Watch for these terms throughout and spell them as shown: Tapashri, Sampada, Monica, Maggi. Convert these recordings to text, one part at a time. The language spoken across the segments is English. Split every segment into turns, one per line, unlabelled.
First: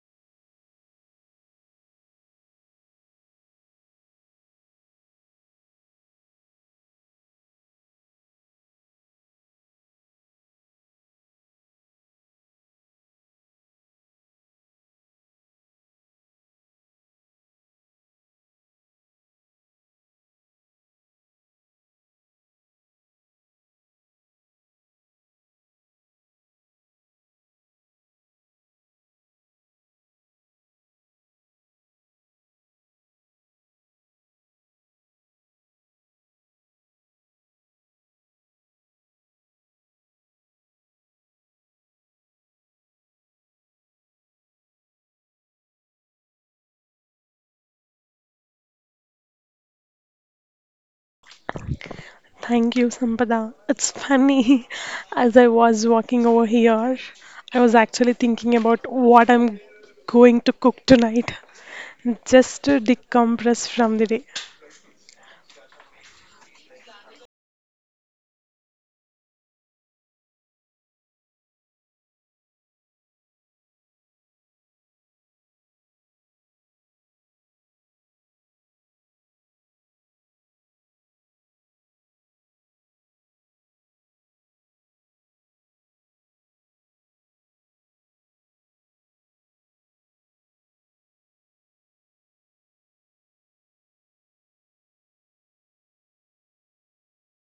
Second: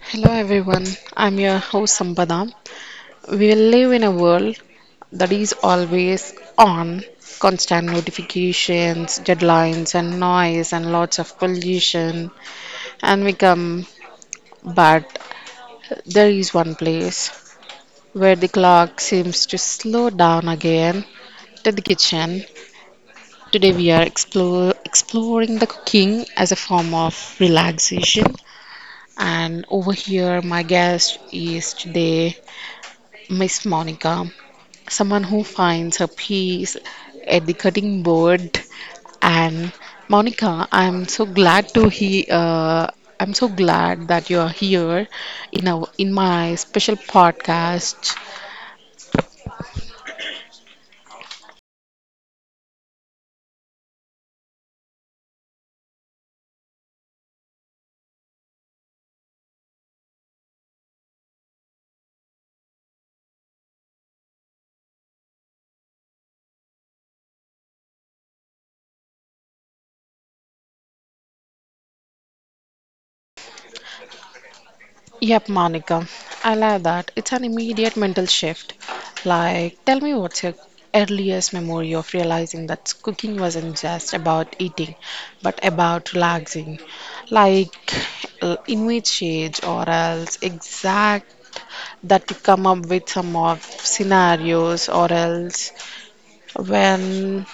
Hello everyone, I'm your host Sampada. We will live in a world that is always on, constant notifications, deadlines, and noise, and lots of pollution. And we come, but there is one place where the clock seems to slow down again to the kitchen. Today we are exploring the cooking as a form of relaxation. And over here, my guest is today Miss Monica, someone who finds her peace at the cutting board. And Monica, I'm so glad to he. I'm so glad that you are here in our in my special podcast.
Thank you, Sampada. It's funny, as I was walking over here, I was actually thinking about what I'm going to cook tonight just to decompress from the day.
Yep, Monica. I love that. It's an immediate mental shift. Like, tell me what's your earliest memory of realizing that cooking wasn't just about eating, but about relaxing. Like, image age or else exact that you come up with some of scenarios, or else when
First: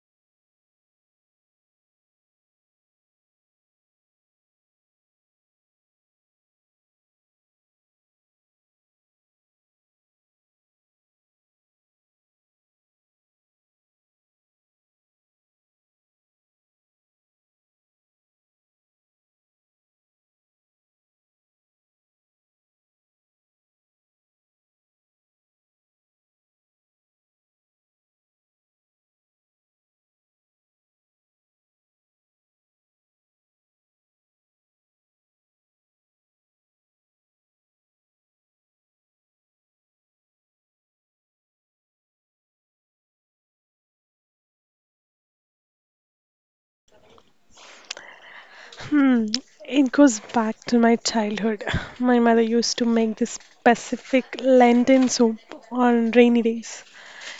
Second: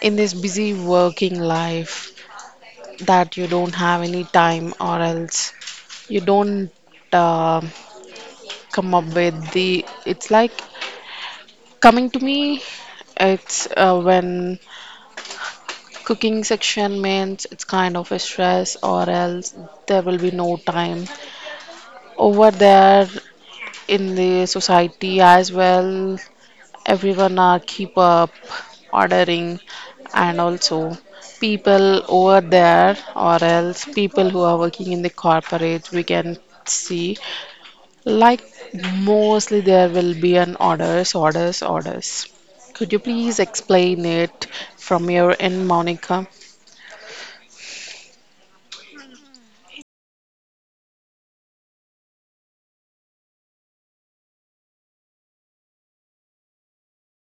in this busy working life that you don't have any time, or else you don't. um Come up with the it's like coming to me it's when cooking section means it's kind of a stress or else there will be no time over there in the society as well, everyone are keep up ordering, and also people over there or else people who are working in the corporate we can see, like, mostly there will be an orders, orders, orders. Could you please explain it from your end, Monica?
Hmm, it goes back to my childhood. My mother used to make this specific Lenten soup on rainy days.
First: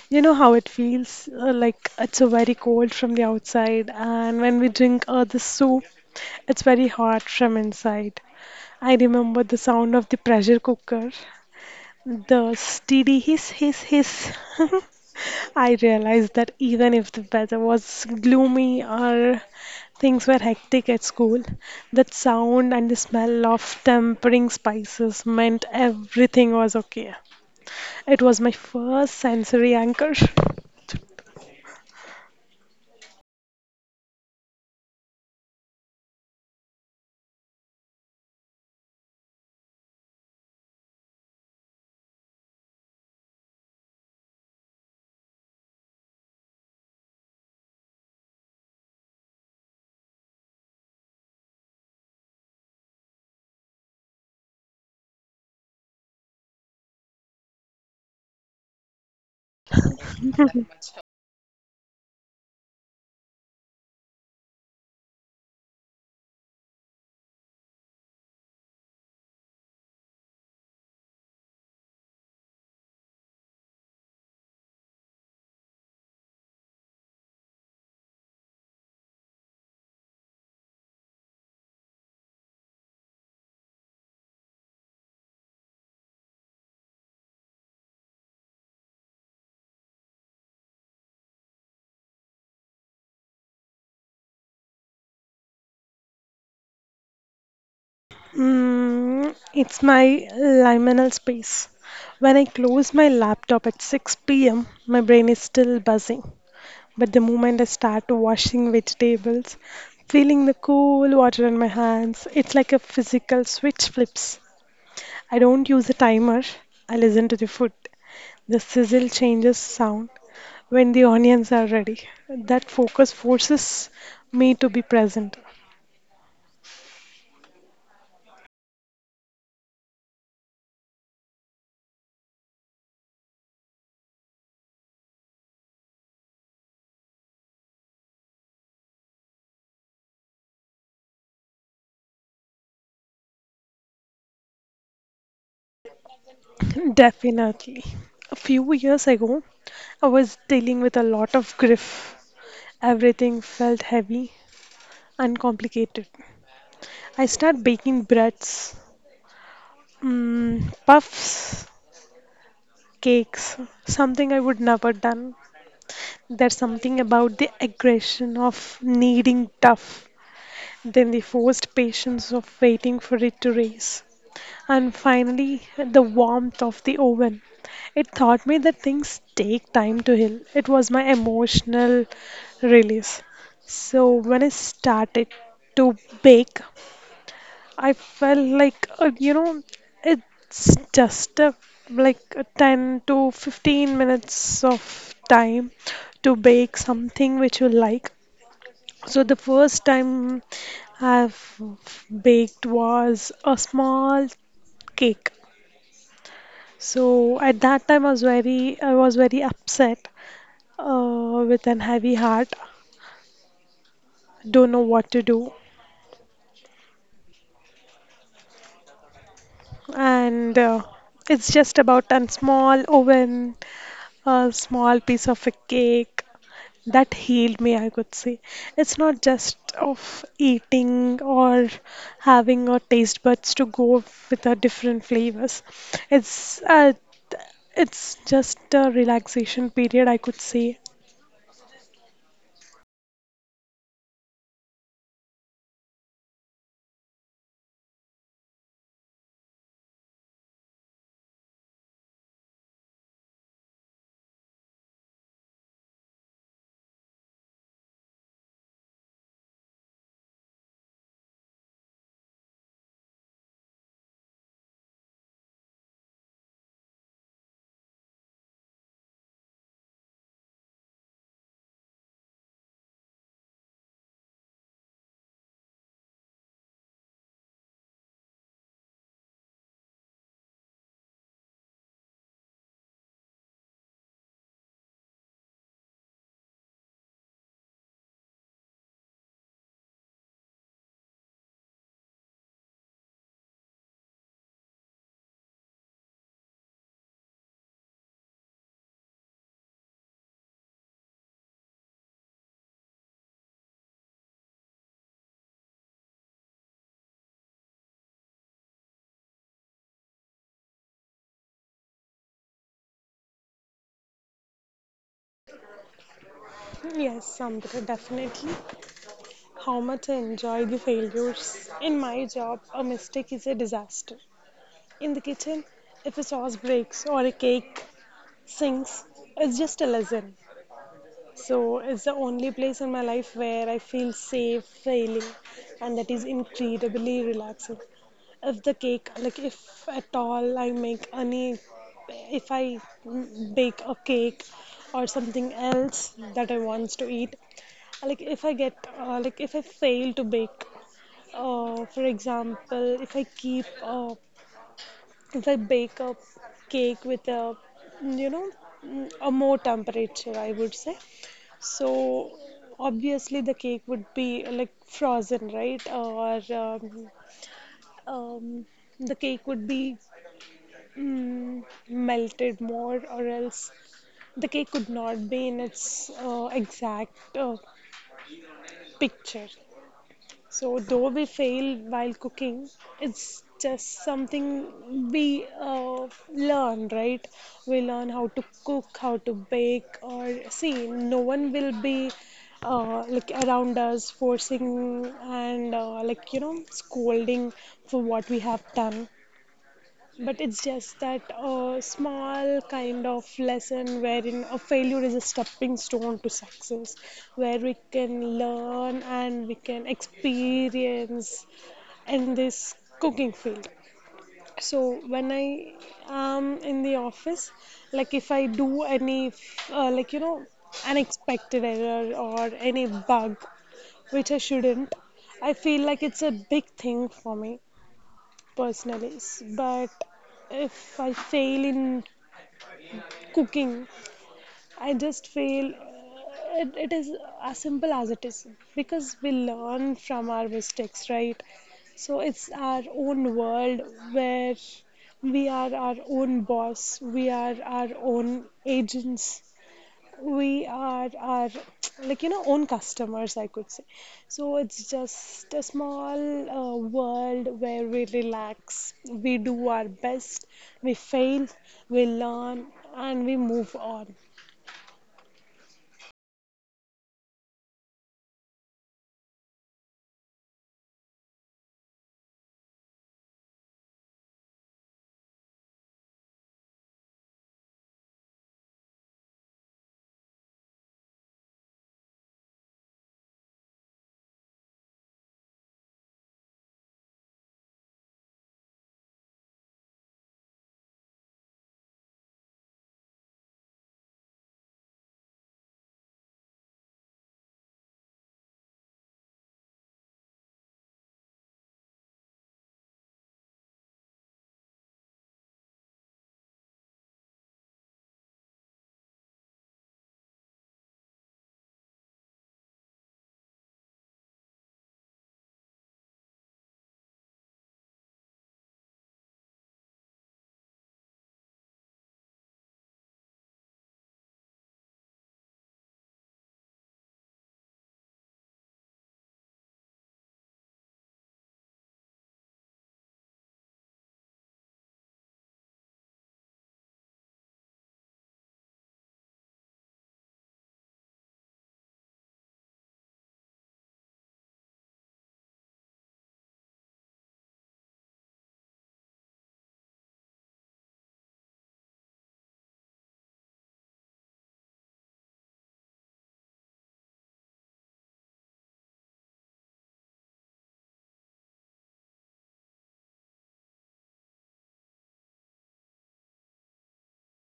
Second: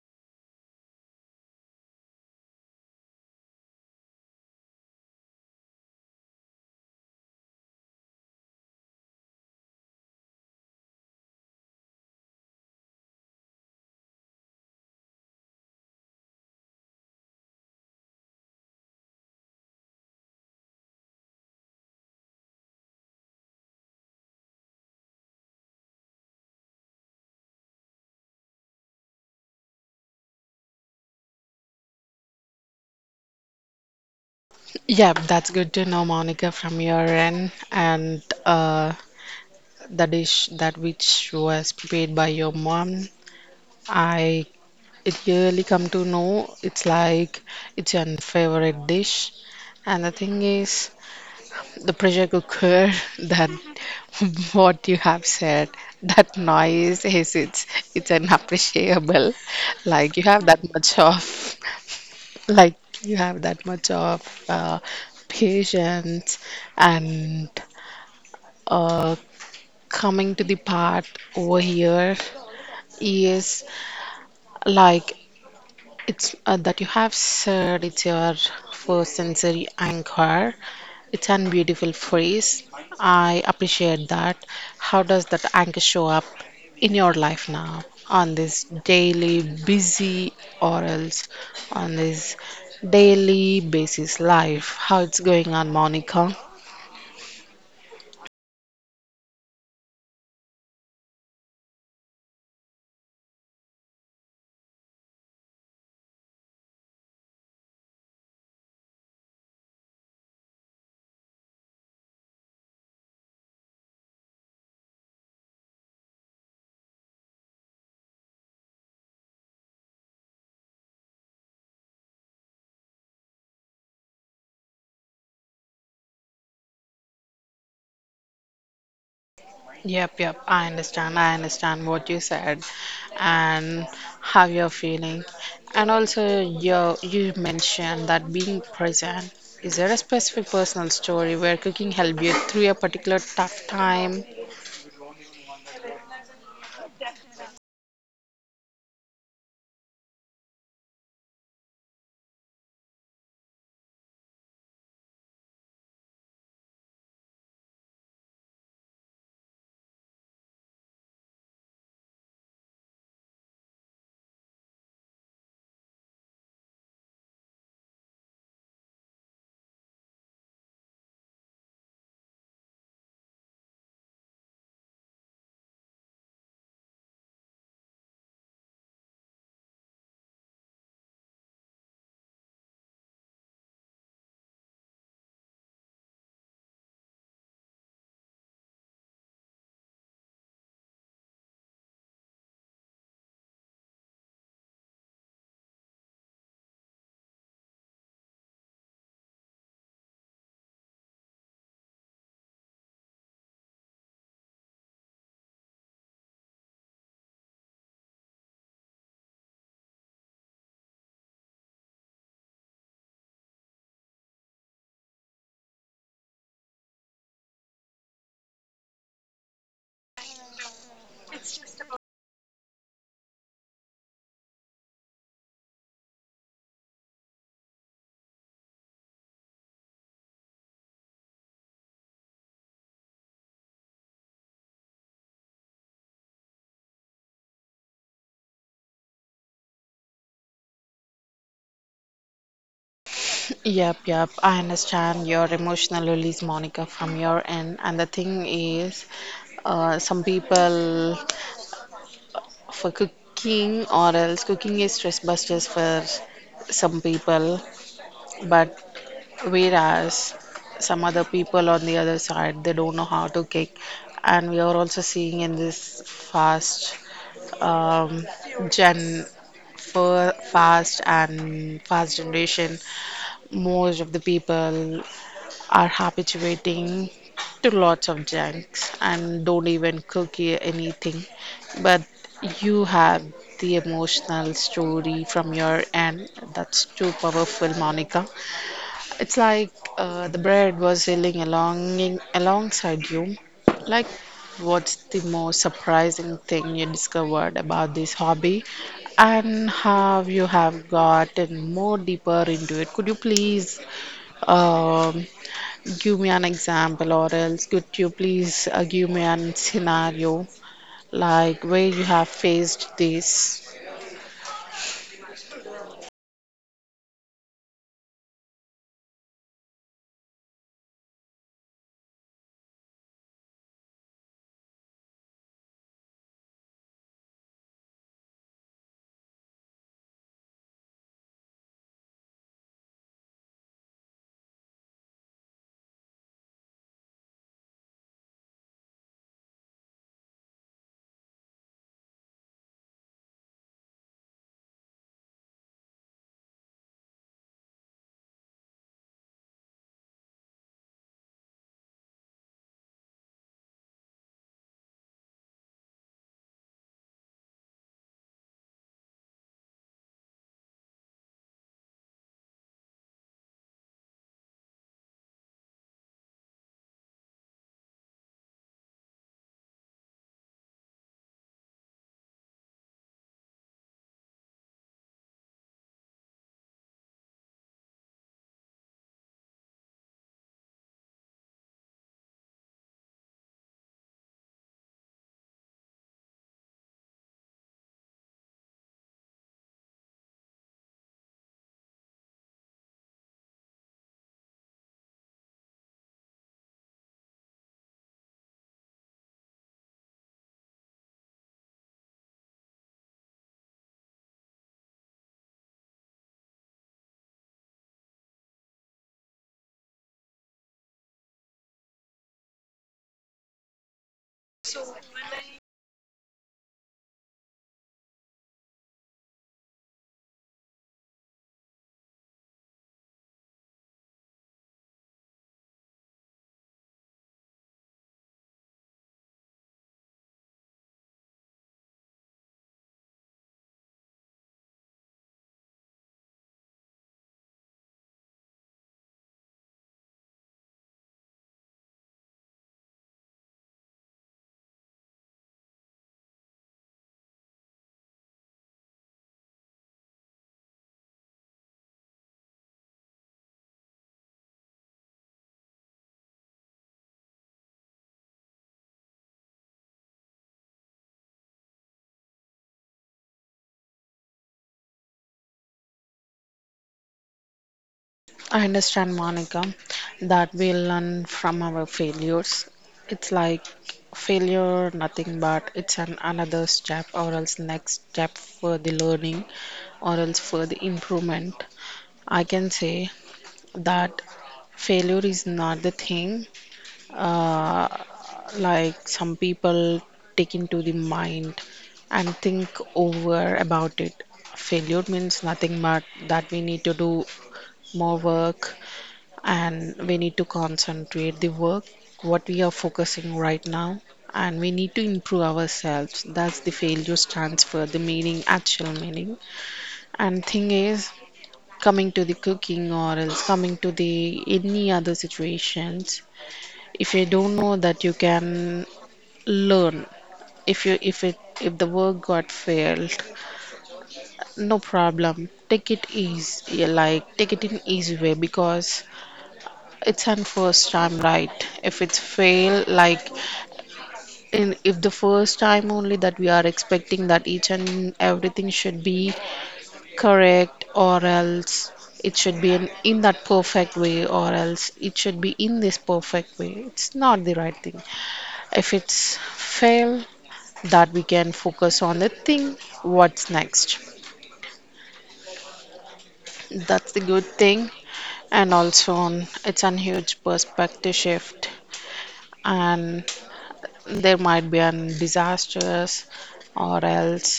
You know how it feels like it's a very cold from the outside, and when we drink the soup, it's very hot from inside. I remember the sound of the pressure cooker, the steady hiss, hiss, hiss. I realized that even if the weather was gloomy or things were hectic at school, that sound and the smell of tempering spices meant everything was okay. It was my first sensory anchor.
Yeah, that's good to know, Monica, from your end, and the dish that which was prepared by your mom. I it really come to know it's like it's your favorite dish, and the thing is, the pressure cooker that what you have said that noise is it's unappreciable like you have that much of like you have that much of uh, patience, and uh, coming to the part over here is like, it's, that you have said it's your first sensory anchor. It's an beautiful phrase. I appreciate that. How does that anchor show up in your life now on this daily busy or else on this daily basis life? How it's going on, Monica?
It's my liminal space. When I close my laptop at 6 p.m., my brain is still buzzing. But the moment I start washing vegetables, feeling the cool water on my hands, it's like a physical switch flips. I don't use a timer, I listen to the food. The sizzle changes sound when the onions are ready. That focus forces me to be present.
Yep, yep, I understand. I understand what you said and how you're feeling. And also, you mentioned that being present. Is there a specific personal story where cooking helped you through a particular tough time?
Definitely. A few years ago, I was dealing with a lot of grief. Everything felt heavy and complicated. I started baking breads, puffs, cakes, something I would never done. There's something about the aggression of needing tough, then the forced patience of waiting for it to raise, and finally the warmth of the oven. It taught me that things take time to heal. It was my emotional release. So when I started to bake, I felt like, it's just like a 10 to 15 minutes of time to bake something which you like. So the first time I've baked was a small cake. So at that time I was very upset with an heavy heart. Don't know what to do. And it's just about a small oven, a small piece of a cake. That healed me, I could say. It's not just of eating or having our taste buds to go with a different flavors. It's uh, it's just a relaxation period, I could say.
Yep, yep, I understand your emotional release, Monica, from your end. And the thing is, some people for cooking or else cooking is stress busters for some people, but whereas some other people on the other side, they don't know how to kick. And we are also seeing in this fast um, gen, for fast and fast generation, most of the people are habituating to lots of junks and don't even cook anything. But you have the emotional story from your end. That's too powerful, Monica. It's like the bread was healing alongside you. Like, what's the most surprising thing you discovered about this hobby, and how you have gotten more deeper into it? Could you please um, give me an example, or else could you please give me an scenario like where you have faced this?
Yes, Samdra, definitely. How much I enjoy the failures. In my job, a mistake is a disaster. In the kitchen, if a sauce breaks or a cake sinks, it's just a lesson. So it's the only place in my life where I feel safe failing, and that is incredibly relaxing. If the cake, like if at all I make any, if I bake a cake or something else that I want to eat, like if I get, like if I fail to bake, for example, if I keep, if I bake a cake with a, you know, mm, a more temperature, I would say so obviously the cake would be like frozen, right? Or um, the cake would be melted more, or else the cake could not be in its exact picture. So, though we fail while cooking, it's just something we learn, right? We learn how to cook, how to bake, or see, no one will be like around us forcing and like scolding for what we have done. But it's just that small kind of lesson wherein a failure is a stepping stone to success, where we can learn and we can experience in this cooking field. So when I am in the office, like if I do any, uh, like you know, unexpected error or any bug which I shouldn't, I feel like it's a big thing for me personally. But if I fail in cooking, I just fail. It is as simple as it is because we learn from our mistakes, right? So it's our own world where we are our own boss, we are our own agents, we are our, like, own customers, I could say. So it's just a small world where we relax, we do our best, we fail, we learn, and we move on.
I understand, Monica, that we learn from our failures. It's like failure, nothing but it's an another step, or else next step for the learning, or else for the improvement. I can say that failure is not the thing uh, like some people take into the mind and think over about it. Failure means nothing but that we need to do more work, and we need to concentrate the work what we are focusing right now, and we need to improve ourselves. That's the failure stands for the meaning, actual meaning. And thing is, coming to the cooking or else coming to the any other situations, if you don't know that you can learn, if you if it if the work got failed, no problem, take it easy, like take it in easy way, because it's an first time, right? If it's fail, like in, if the first time only that we are expecting that each and everything should be correct, or else it should be in that perfect way, or else it should be in this perfect way. It's not the right thing. If it's fail, that we can focus on the thing, what's next. That's the good thing, and also on it's a huge perspective shift, and there might be an disasters or else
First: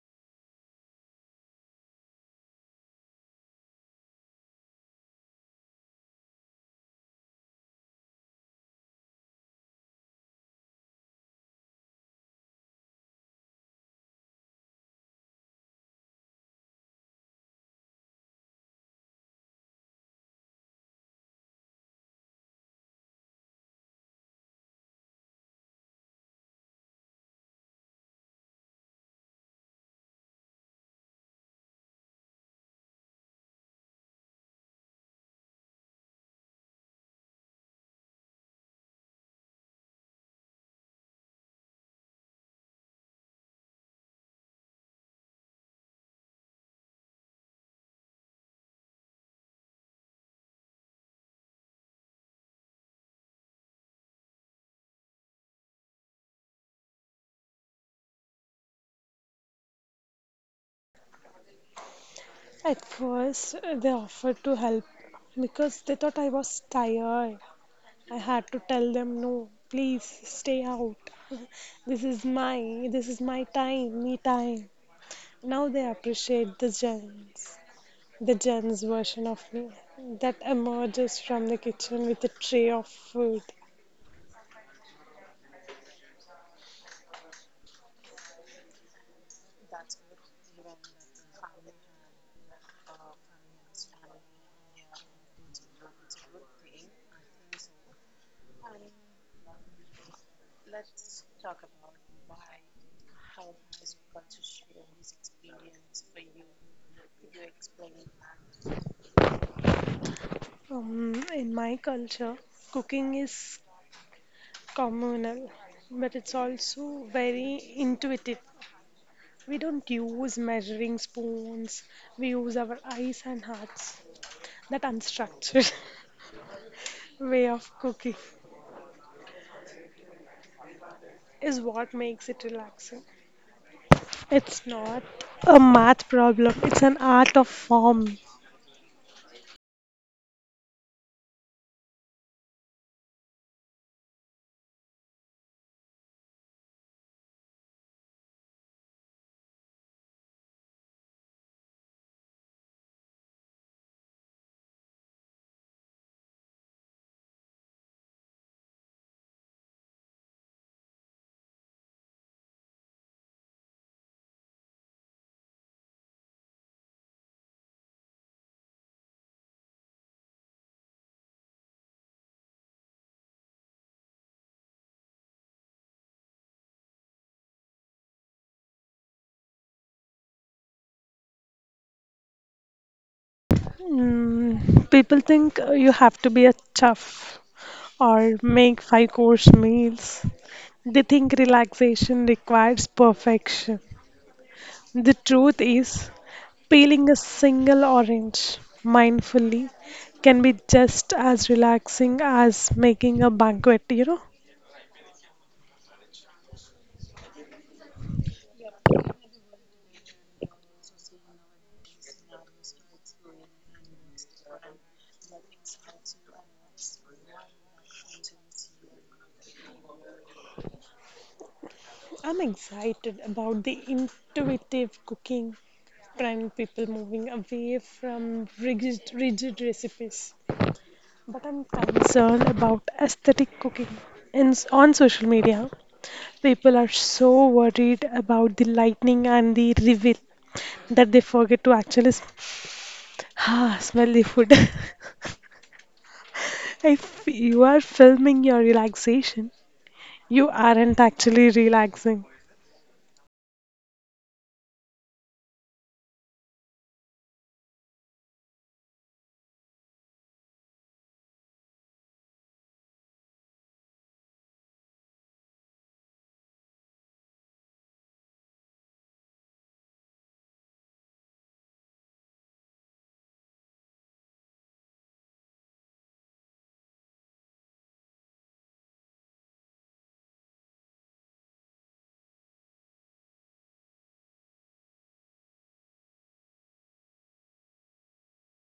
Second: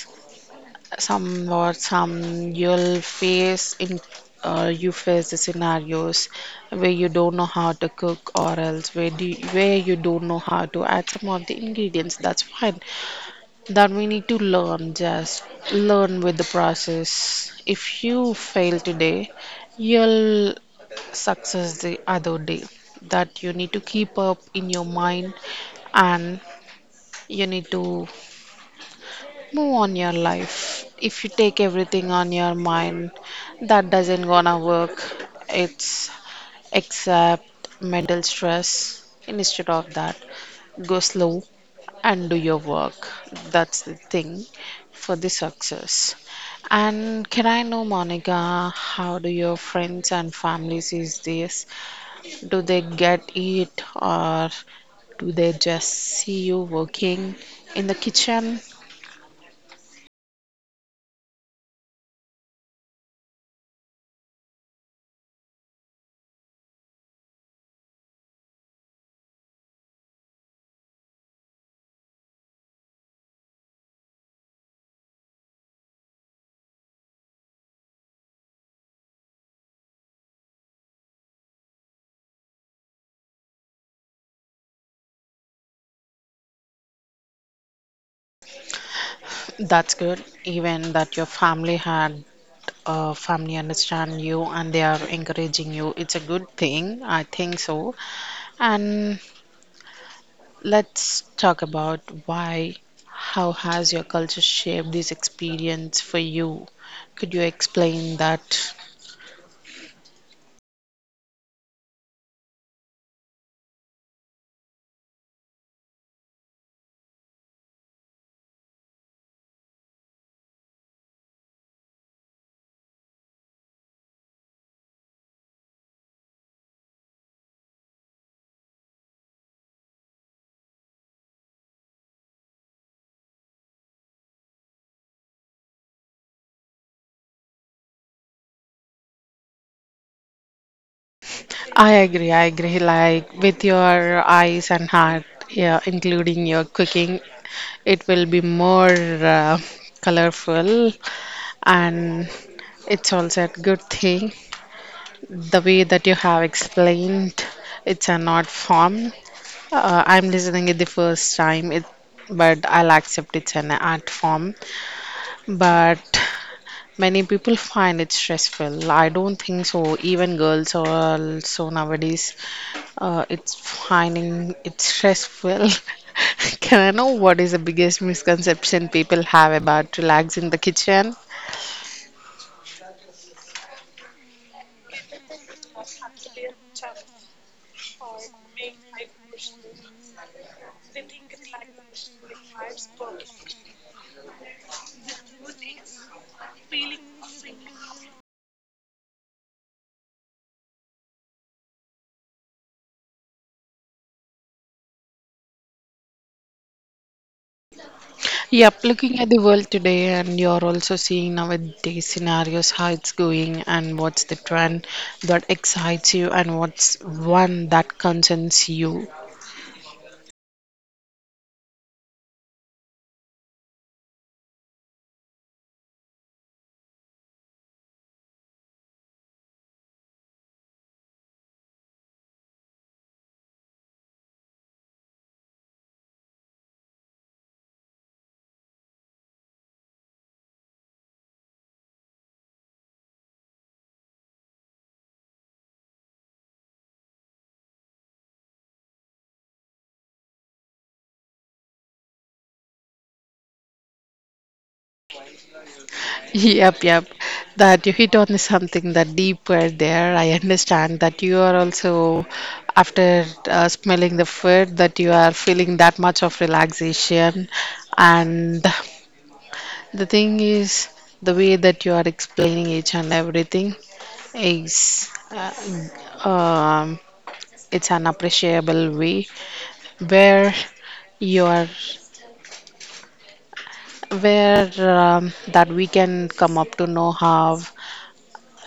some you'll face in, you face the scenarios where you don't know how to cook or else where you don't know how to add some of the ingredients, that's fine, that we need to learn, just learn with the process. If you fail today, you'll success the other day, that you need to keep up in your mind, and you need to move on your life. If you take everything on your mind, that doesn't gonna work. It's except mental stress. Instead of that, go slow and do your work. That's the thing for the success. And can I know, Monica, how do your friends and family sees this? Do they get it, or do they just see you working in the kitchen?
At first, they offered to help because they thought I was tired. I had to tell them no, please stay out. This is my time, me time. Now they appreciate the gems, the Jen's version of me that emerges from the kitchen with a tray of food.
That's good. Even that your family had family understand you, and they are encouraging you. It's a good thing. I think so. And let's talk about why. How has your culture shaped this experience for you? Could you explain that?
In my culture, cooking is communal, but it's also very intuitive. We don't use measuring spoons, we use our eyes and hearts. That unstructured way of cooking is what makes it relaxing. It's not a math problem, it's an art of form.
I agree, I agree. Like, with your eyes and heart, yeah, including your cooking, it will be more colorful, and it's also a good thing. The way that you have explained, it's an art form. I'm listening it the first time, but I'll accept it's an art form. But many people find it stressful. I don't think so. Even girls are also nowadays, it's finding it stressful. Can I know what is the biggest misconception people have about relax in the kitchen?
People think you have to be a chef or make five course meals. They think relaxation requires perfection. The truth is, peeling a single orange mindfully can be just as relaxing as making a banquet, you know?
Yep, looking at the world today, and you're also seeing nowadays scenarios how it's going and what's the trend that excites you and what's one that concerns you.
I'm excited about the intuitive cooking trend, people moving away from rigid recipes. But I'm concerned about aesthetic cooking. On social media, people are so worried about the lightning and the reveal that they forget to actually smell the food. If you are filming your relaxation, you aren't actually relaxing.
Yep, yep. That you hit on something that deeper there. I understand that you are also, after smelling the food, that you are feeling that much of relaxation. And the thing is, the way that you are explaining each and everything is, it's an appreciable way where you are, where that we can come up to know how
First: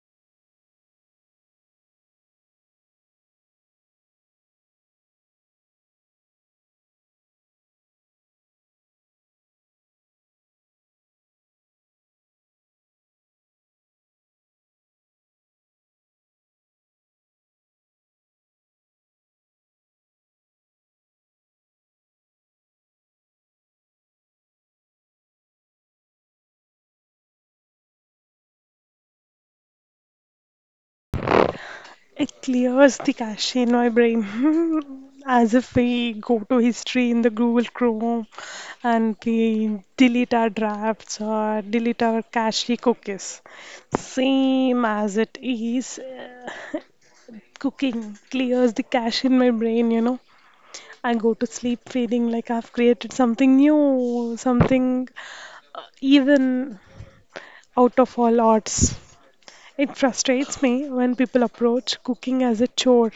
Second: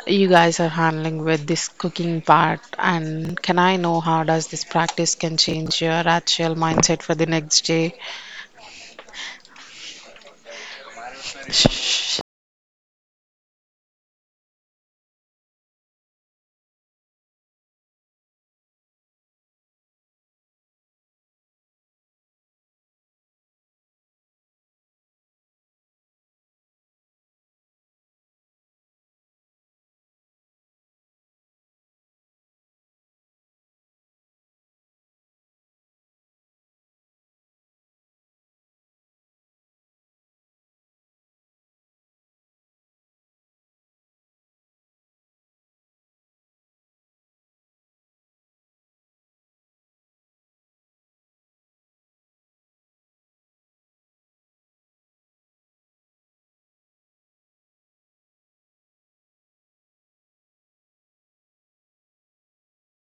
you guys are handling with this cooking part, and can I know how does this practice can change your actual mindset for the next day? Shh.
It clears the cache in my brain as if we go to history in the Google Chrome and we delete our drafts or delete our cache cookies. Same as it is, cooking clears the cache in my brain. I go to sleep feeling like I've created something new, something even out of all odds. It frustrates me when people approach cooking as a chore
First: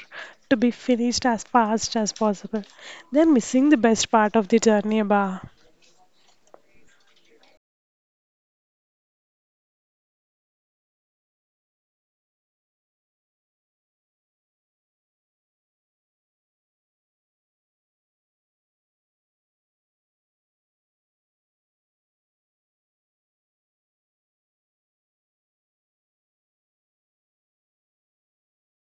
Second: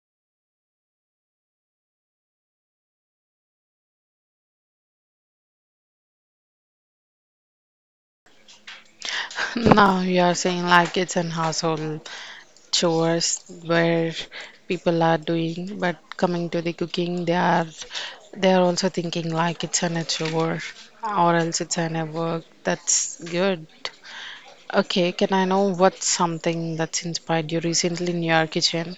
to be finished as fast as possible. They're missing the best part of the journey, Bah.
Now you are saying like it's an household chores where people are doing, but coming to the cooking, they are also thinking like it's an a chore or else it's an a work. That's good. Okay, can I know what's something that's inspired you recently in your kitchen?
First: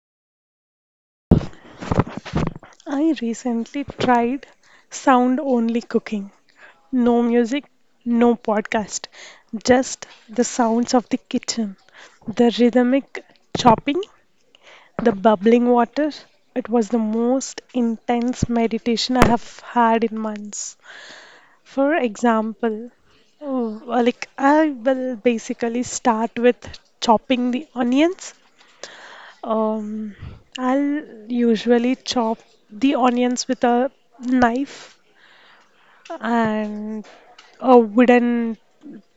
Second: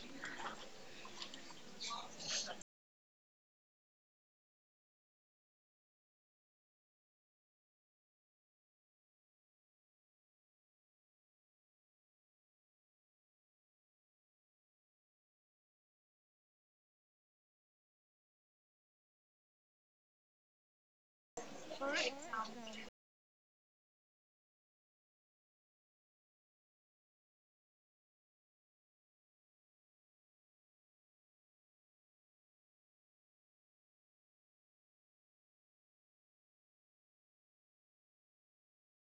I recently tried sound only cooking. No music, no podcast, just the sounds of the kitchen, the rhythmic chopping, the bubbling water. It was the most intense meditation I have had in months. For example, oh, like I will basically start with chopping the onions. Um, I'll usually chop the onions with a knife and a wooden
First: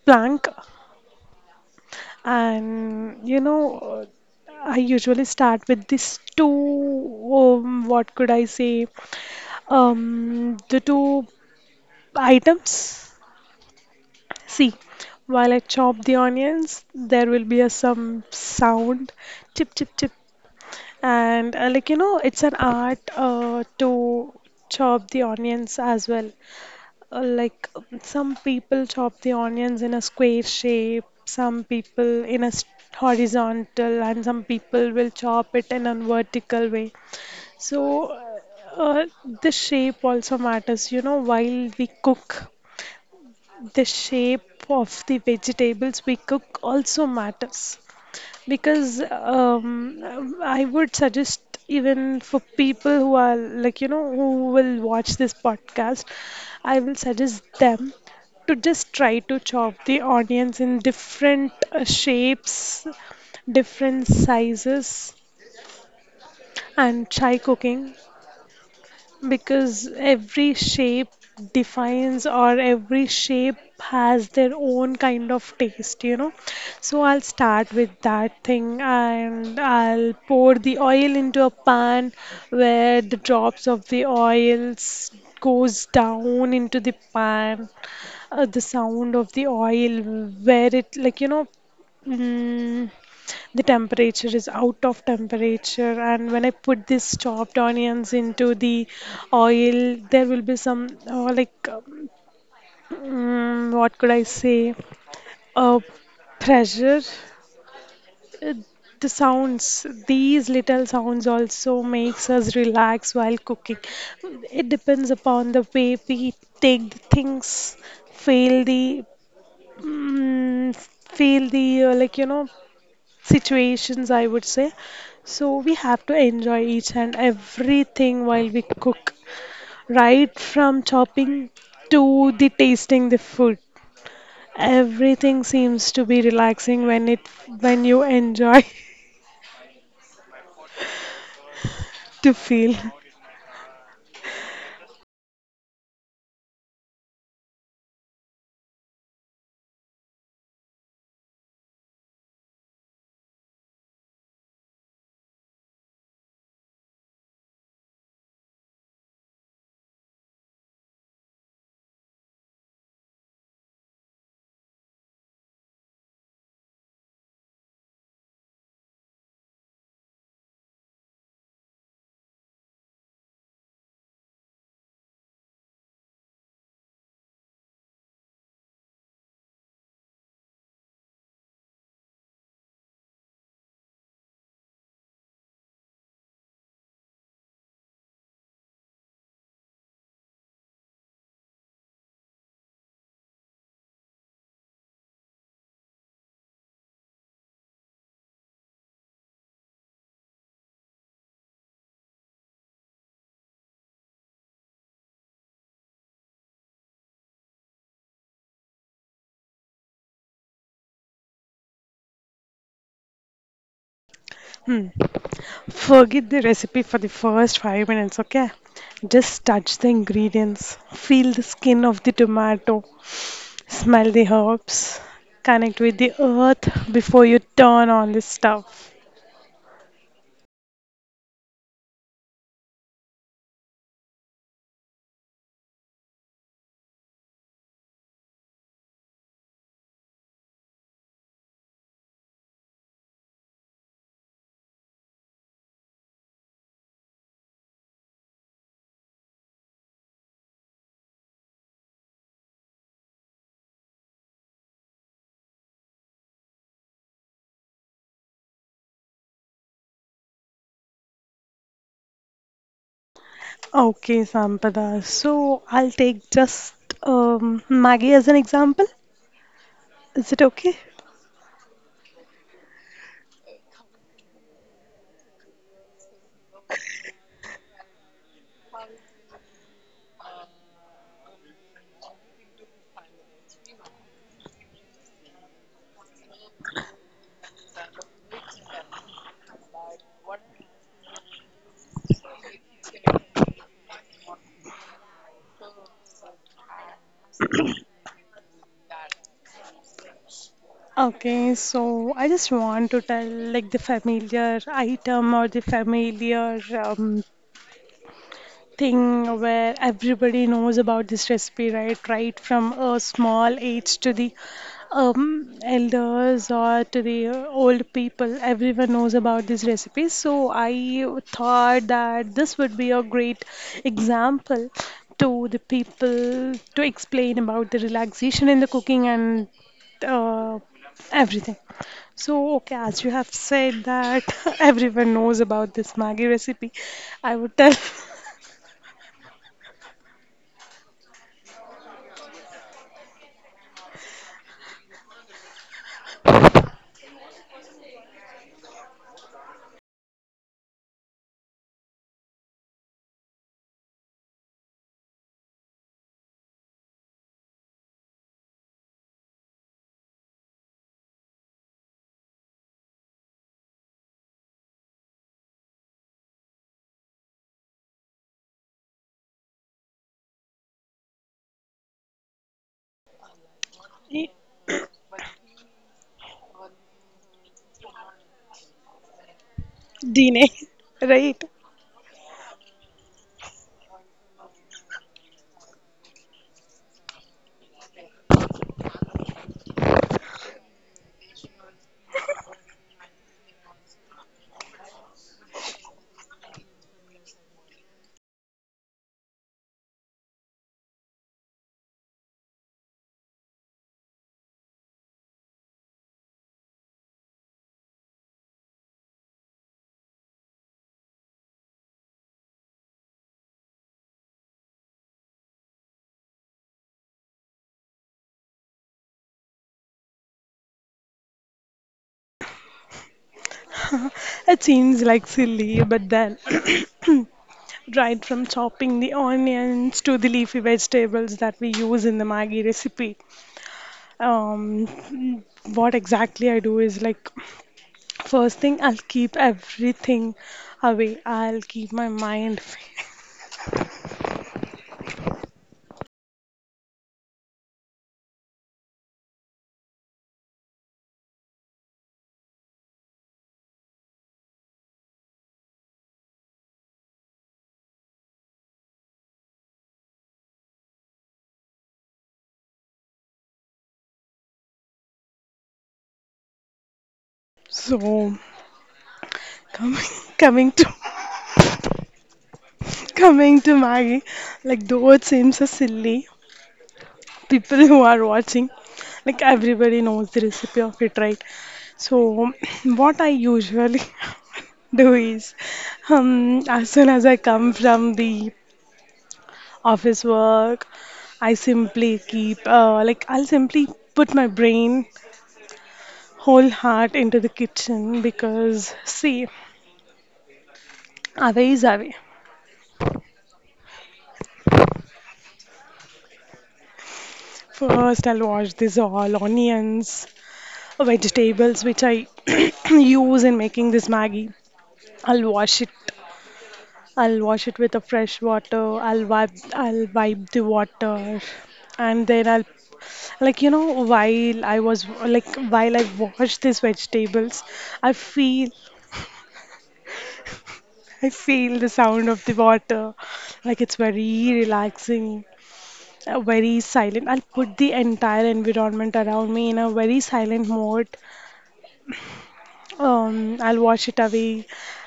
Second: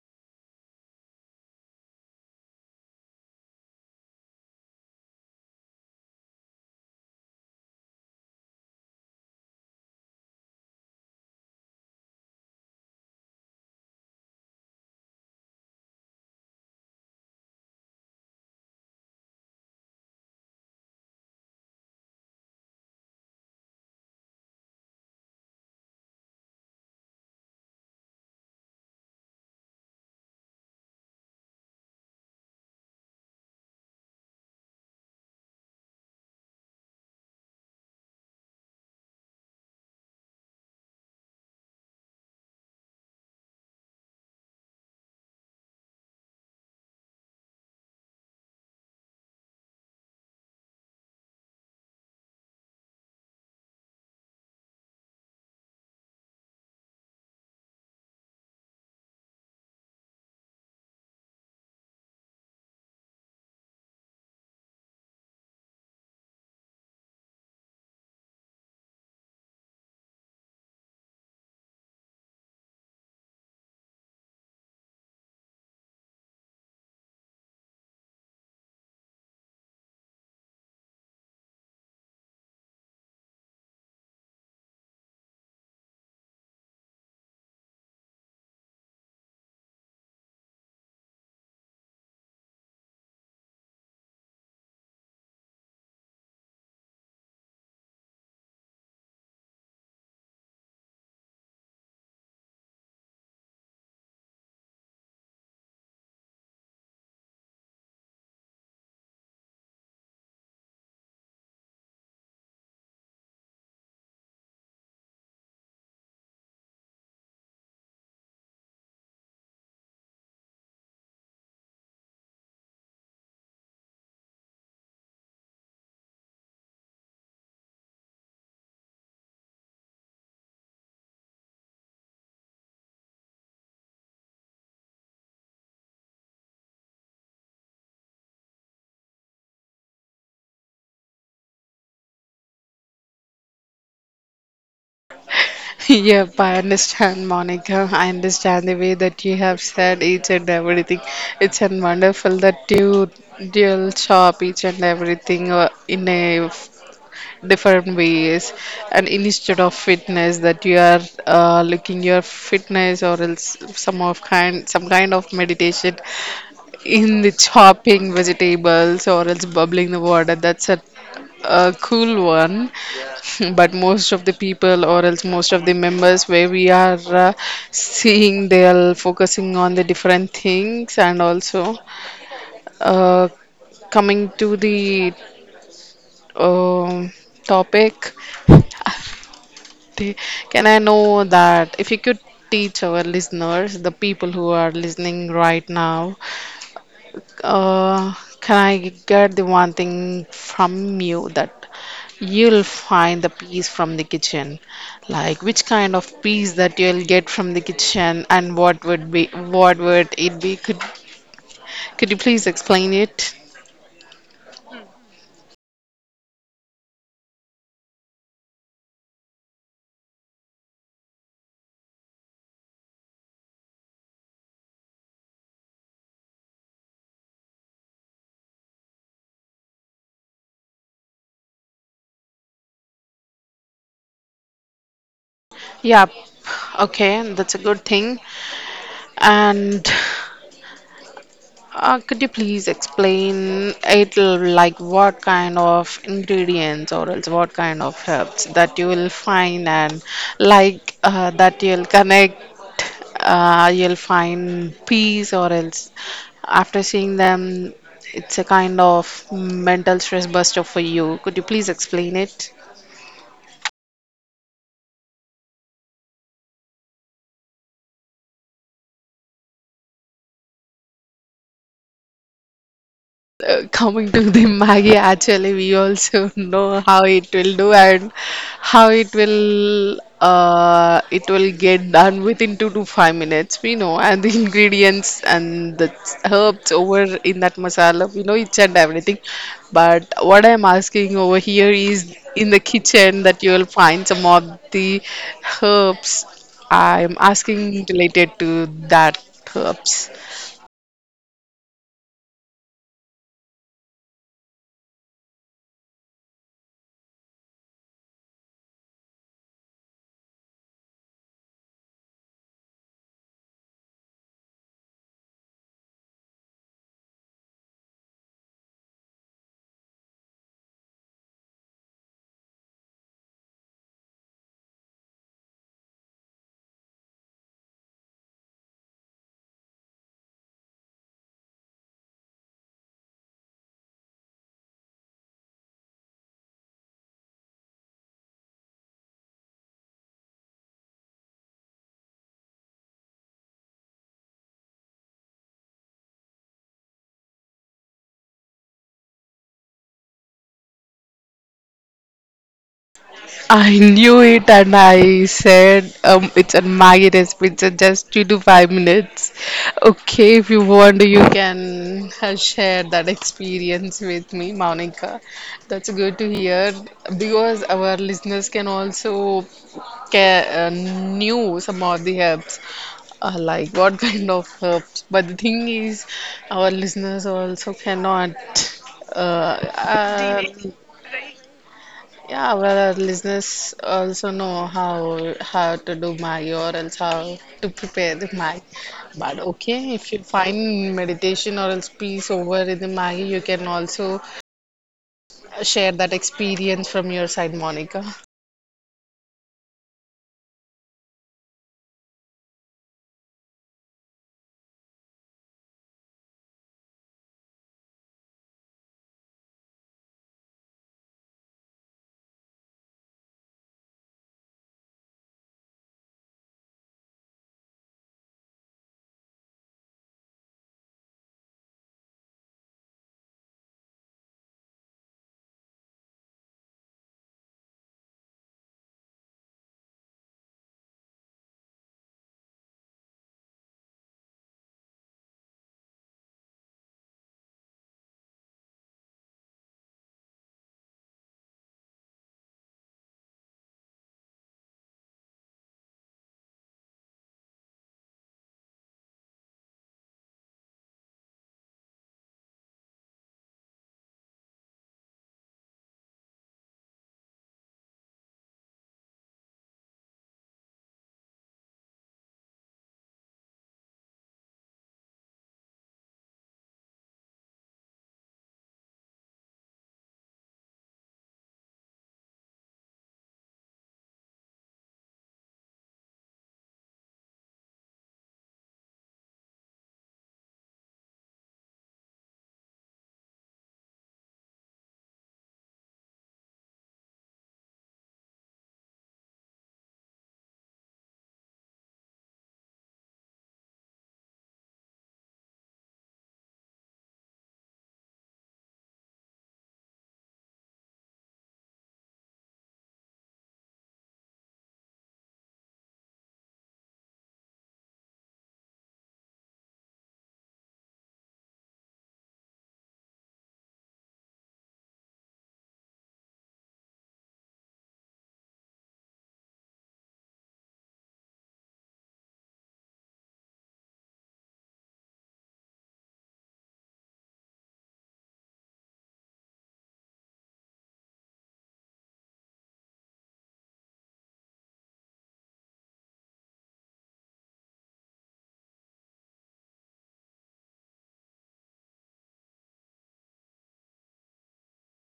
plank. And I usually start with these two, what could I say, the two items. See, while I chop the onions, there will be a some sound, chip chip chip, and like it's an art to chop the onions as well. Like some people chop the onions in a square shape, some people in a horizontal, and some people will chop it in a vertical way. So the shape also matters, you know, while we cook the shape of the vegetables we cook also matters because I would suggest even for people who are like who will watch this podcast, I will suggest them to just try to chop the onions in different shapes, different sizes, and try cooking. Because every shape defines or every shape has their own kind of taste. So I'll start with that thing, and I'll pour the oil into a pan where the drops of the oils goes down into the pan. The sound of the oil where it Mm, the temperature is out of temperature, and when I put these chopped onions into the oil, there will be some like what could I say? Uh, Pressure. Uh, The sounds, these little sounds also makes us relax while cooking. It depends upon the way we take the things, feel the mm, feel the like situations, I would say. So we have to enjoy each and everything while we cook, right from chopping to the tasting the food. Everything seems to be relaxing when you enjoy to feel.
Yep, I understand, Monica. I understand the way that you have said each and everything. It's an wonderful that you'll shop each and everything in a different ways, and instead of fitness that you are looking your fitness or else some kind of meditation in the chopping vegetables or else bubbling the water, that's a cool one. But most of the people or else most of the members where we are seeing, they are focusing on the different things, and also uh, coming to the um topic. Namaste. Can I know that if you could teach our listeners, the people who are listening right now, uh, can I get the one thing from you that you'll find the peace from the kitchen? Like, which kind of peace that you'll get from the kitchen, and what would it be? Could you please explain it?
Hmm. Forget the recipe for the first 5 minutes, okay? Just touch the ingredients, feel the skin of the tomato, smell the herbs, connect with the earth before you turn on the stove.
Yeah. Okay, that's a good thing. And could you please explain it like what kind of ingredients or else what kind of herbs that you will find, and like, that you'll connect, you'll find peace or else after seeing them, it's a kind of mental stress buster for you. Could you please explain it?
Okay, Sampada. So I'll take just Maggie as an example. Is it okay?
Coming to the Maggie, actually, we also know how it will do, and how it will get done within 2 to 5 minutes. We know, and the ingredients and the herbs over in that masala, we know each and everything. But what I'm asking over here is, in the kitchen that you will find some of the herbs, I'm asking related to that herbs.
Okay, so I just want to tell like the familiar item or the familiar thing where everybody knows about this recipe, right? Right from a small age to the elders or to the old people, everyone knows about this recipe. So I thought that this would be a great example to the people to explain about the relaxation in the cooking and uh, everything. So, okay, as you have said that everyone knows about this Maggi recipe, I would tell.
I knew it, and I said it's a Maggie recipe. It's just 2 to 5 minutes. Okay, if you want, you can share that experience with me, Monica. That's good to hear, because our listeners can also knew some of the herbs. Like, what kind of herbs? But the thing is, our listeners also cannot uh, uh,
Dine, right?
yeah, well, our listeners also know how to do Maggi or else how to prepare the Maggi. But okay, if you find meditation or else peace over in the Maggi, you can also share that experience from your side, Monica.
It seems like silly, but then, right from chopping the onions to the leafy vegetables that we use in the Maggi recipe, um, what exactly I do is like first thing, I'll keep everything away, I'll keep my mind. So, coming, coming to coming to Maggi, like though it seems so silly, people who are watching like everybody knows the recipe of it, right? So what I usually do is as soon as I come from the office work, I simply keep like I'll simply put my brain, whole heart into the kitchen because see away is away. First I'll wash these all onions, vegetables which I use in making this Maggie. I'll wash it. I'll wash it with a fresh water. I'll wipe. I'll wipe the water, and then I'll, like while I wash these vegetables, I feel I feel the sound of the water, like it's very relaxing, very silent. I'll put the entire environment around me in a very silent mode, I'll wash it away.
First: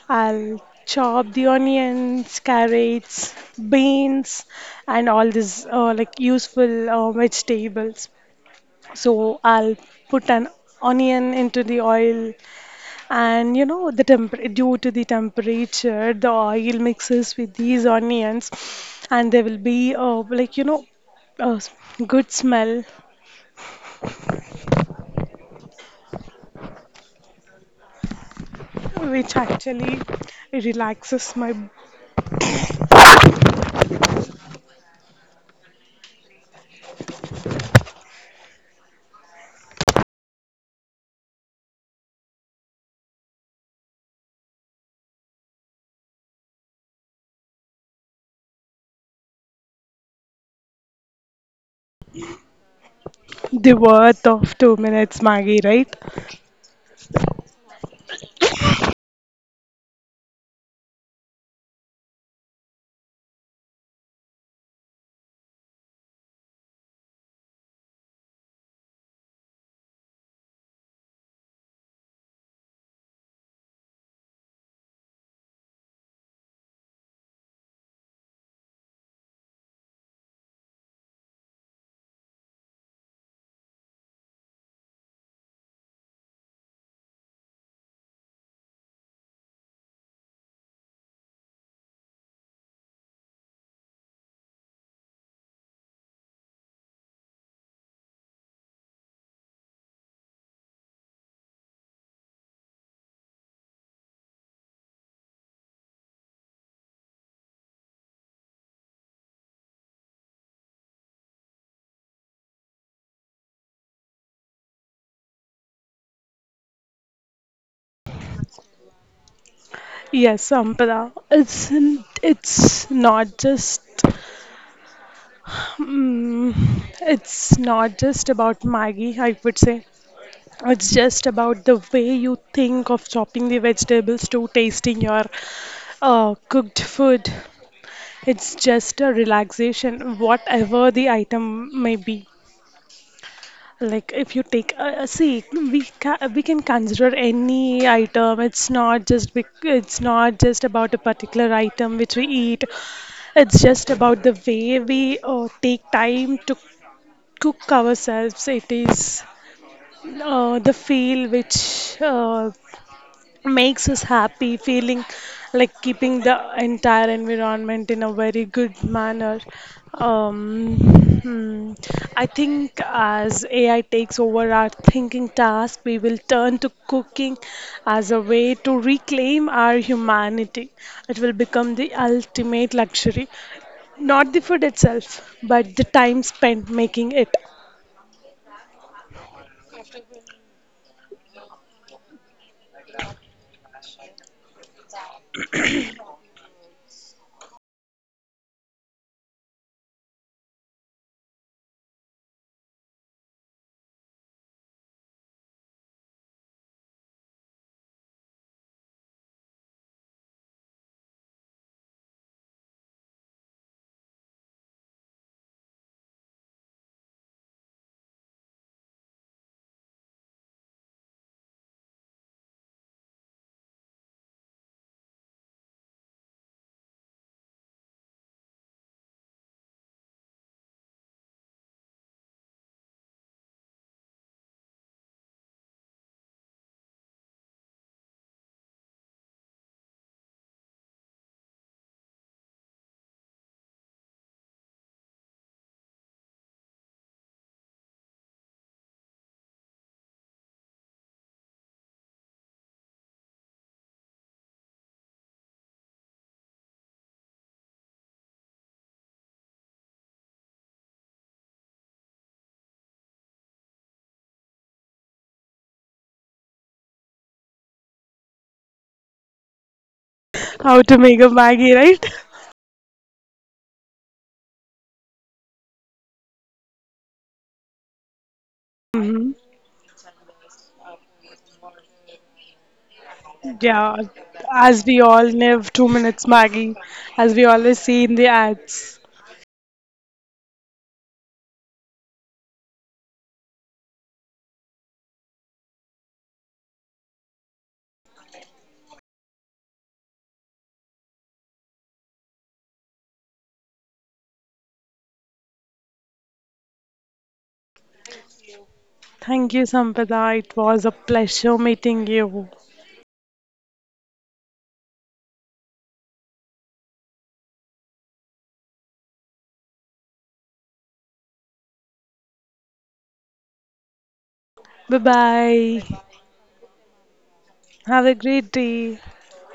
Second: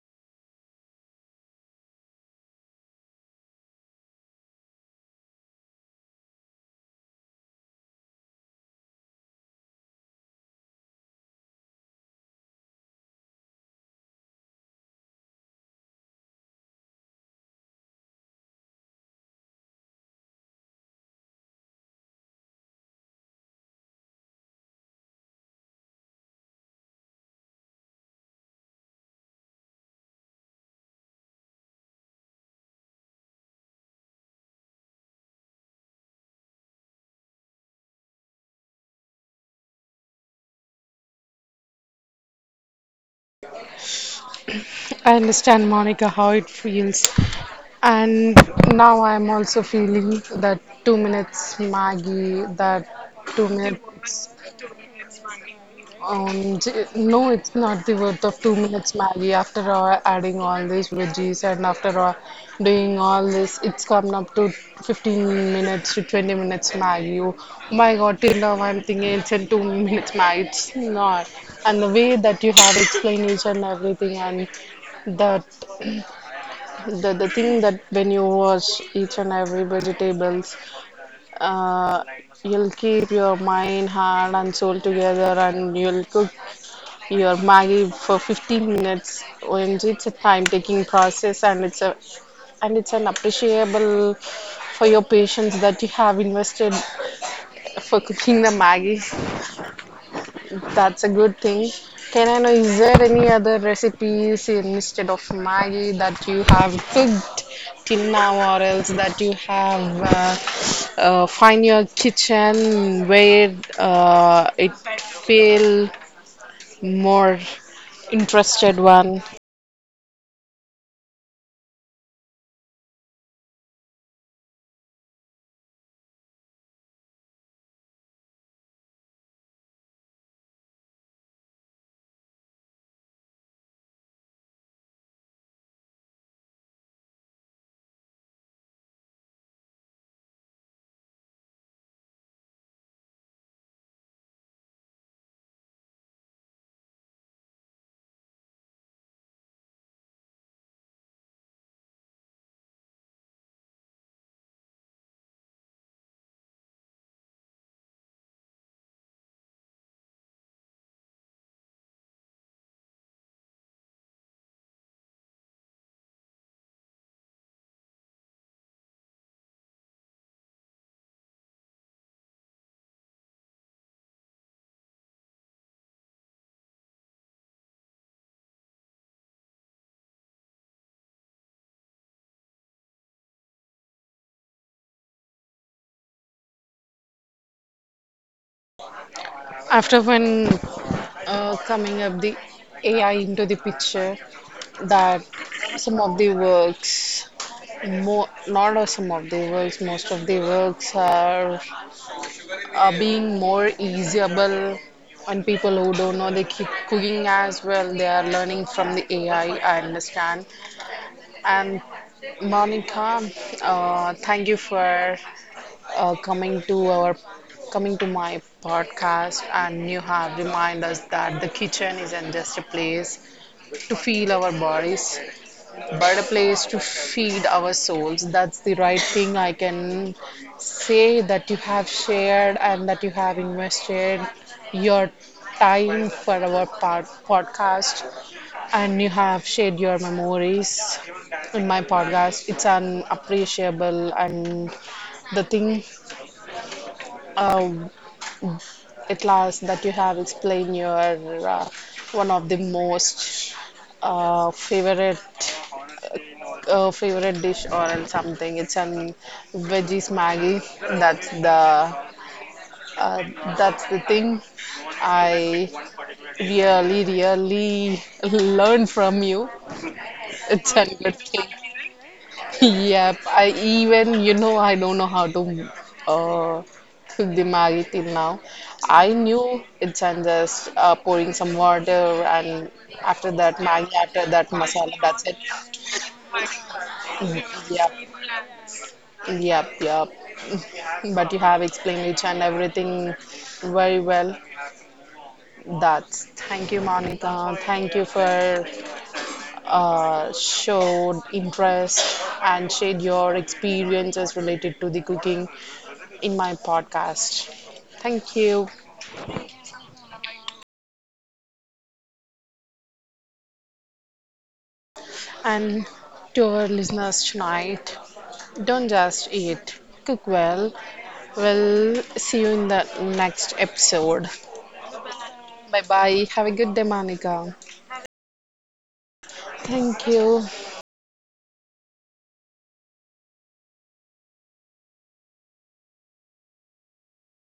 I'll chop the onions, carrots, beans, and all these like useful vegetables. So I'll put an onion into the oil, and the temper due to the temperature, the oil mixes with these onions, and there will be like a good smell, which actually relaxes my.
I understand, Monica, how it feels. And now I'm also feeling that 2 minutes Maggie, that two
The worth
minutes.
of 2 minutes Maggie, right?
No, it's not the worth of 2 minutes Maggie. After all, adding all these veggies, and after all, doing all this, it's come up to 15 minutes to 20 minutes Maggie. Oh my God, till now I'm thinking it's in 2 minutes Maggie. It's not. And the way that you have explained each and everything, and that the thing that when you wash each and every vegetables, uh, you'll keep your mind, heart, and soul together, and you'll cook your Maggie for 15 minutes. OMG, it's a time-taking process, and it's a and it's an appreciable for your patience that you have invested for cooking the Maggie. That's a good thing. Can I know, is there any other recipes instead of Maggie that you have cooked till now, or else that you have find your kitchen where it feel more interested one?
Yes, Sampara. It's not just mm, it's not just about Maggie, I would say. It's just about the way you think of chopping the vegetables to tasting your cooked food. It's just a relaxation, whatever the item may be. Like if you take see we can consider any item. It's not just about a particular item which we eat. It's just about the way we take time to cook ourselves. It is the feel which uh, makes us happy feeling like keeping the entire environment in a very good manner um, hmm, I think as AI takes over our thinking task, we will turn to cooking as a way to reclaim our humanity. It will become the ultimate luxury, not the food itself but the time spent making it.
After when coming up the AI into the picture, that some of the works, more not all, some of the works, most of the works are being more easyable. And people who don't know they keep cooking as well, they are learning from the AI. I understand. And Monica, thank you for uh, coming to our coming to my podcast, and you have reminded us that the kitchen isn't just a place to feel our bodies but a place to feed our souls. That's the right thing, I can say, that you have shared, and that you have invested your time for our podcast, and you have shared your memories in my podcast. It's unappreciable, and the thing, uh, at last, that you have explained your one of the most uh, favorite favorite dish or else something. It's an veggies Maggie. That's the that's the thing I really really learned from you. It's
How
a
to
good
make a
thing.
Maggie, right?
Yep, I don't know how to uh, cook the Maggi till now. I knew it's, and just pouring some water, and after that Maggi,
Yeah,
after that
as
masala,
we all
that's it.
live 2 minutes, Maggie, as we always
Yep,
see in the ads.
yep, yep. But you have explained each and everything very well. That's thank you, Monica. Thank you for showed interest and shared your experiences related to the cooking in my podcast. Thank you.
Thank you, Sampada. It was a pleasure meeting you.
And to our listeners tonight, don't just eat, cook well. We'll see you in the next episode.
Bye
Bye
bye.
bye. Have a good day, Monica.
Have a great day.
Thank you.